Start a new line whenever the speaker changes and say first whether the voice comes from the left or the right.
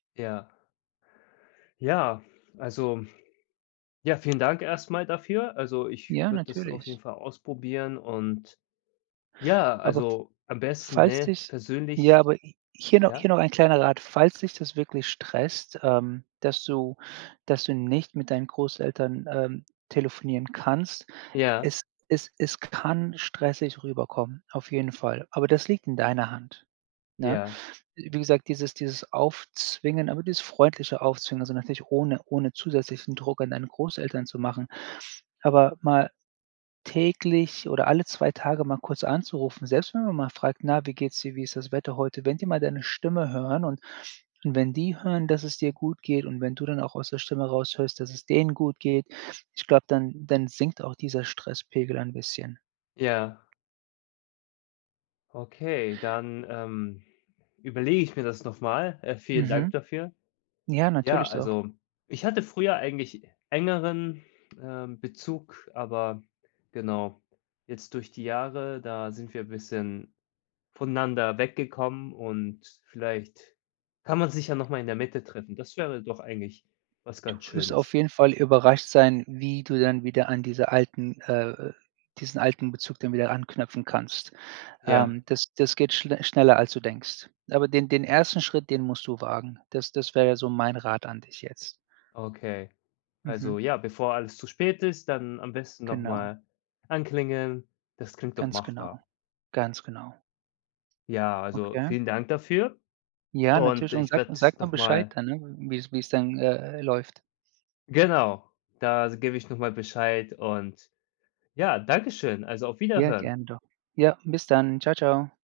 left: Ja. Ja, also, ja, vielen Dank erst mal dafür. Also, ich
right: Ja,
left: würde das auf
right: natürlich.
left: jeden Fall ausprobieren und ja,
right: Aber
left: also, am besten,
right: falls
left: ne,
right: dich ja,
left: persönlich,
right: aber hier noch hier
left: ja?
right: noch ein kleiner Rat. Falls dich das wirklich stresst, ähm, dass du dass du nicht mit deinen Großeltern, ähm, telefonieren kannst,
left: Ja.
right: es es es kann stressig rüberkommen, auf jeden Fall. Aber das liegt in deiner Hand. Ne?
left: Ja.
right: Wie gesagt, dieses dieses Aufzwingen aber dieses freundliche Aufzwingen, also natürlich ohne ohne zusätzlichen Druck an deine Großeltern zu machen. Aber mal täglich oder alle 2 Tage mal kurz anzurufen, selbst wenn man mal fragt: „Na, wie geht es dir, wie ist das Wetter heute?“ Wenn die mal deine Stimme hören und wenn die hören, dass es dir gut geht, und wenn du dann auch aus der Stimme heraus hörst, dass es denen gut geht, ich glaube, dann dann sinkt auch dieser Stresspegel ein bisschen.
left: Ja Okay, dann, ähm, überlege ich mir das noch mal. Äh, vielen dank
right: Mhm.
left: dafür.
right: Ja,
left: Ja,
right: natürlich doch.
left: also, ich hatte früher eigentlich engeren, ähm, Bezug, aber genau jetzt durch die Jahre, da sind wir bisschen voneinander weggekommen und vielleicht kann man sich ja noch mal in der Mitte treffen. Das wäre doch eigentlich was
right: Du
left: ganz
right: wirst
left: Schönes.
right: auf jeden Fall überrascht sein, wie du dann wieder an dieser alten, äh diesen alten Bezug dann wieder anknüpfen kannst.
left: Ja.
right: Ähm, das das geht schl schneller als du denkst. Aber den den 1. Schritt, den musst du wagen. Das das wäre so mein Rat an dich jetzt.
left: Okay, also
right: Mhm.
left: ja, bevor alles zu spät ist, dann am besten noch
right: Genau.
left: mal anklingeln. Das klingt doch
right: Ganz
left: machbar.
right: genau. Ganz genau.
left: Ja, also
right: Okay.
left: vielen Dank dafür
right: Ja,
left: und
right: natürlich und
left: ich
right: sag
left: werde
right: sag mal
left: noch
right: Bescheid
left: mal
right: dann, wie wie es dann, äh, läuft.
left: Genau, da s gebe ich noch mal Bescheid und ja, danke schön. Also, auf
right: Ja,
left: Wiederhören.
right: gerne doch. Ja, bis dann. Tschau, tschau.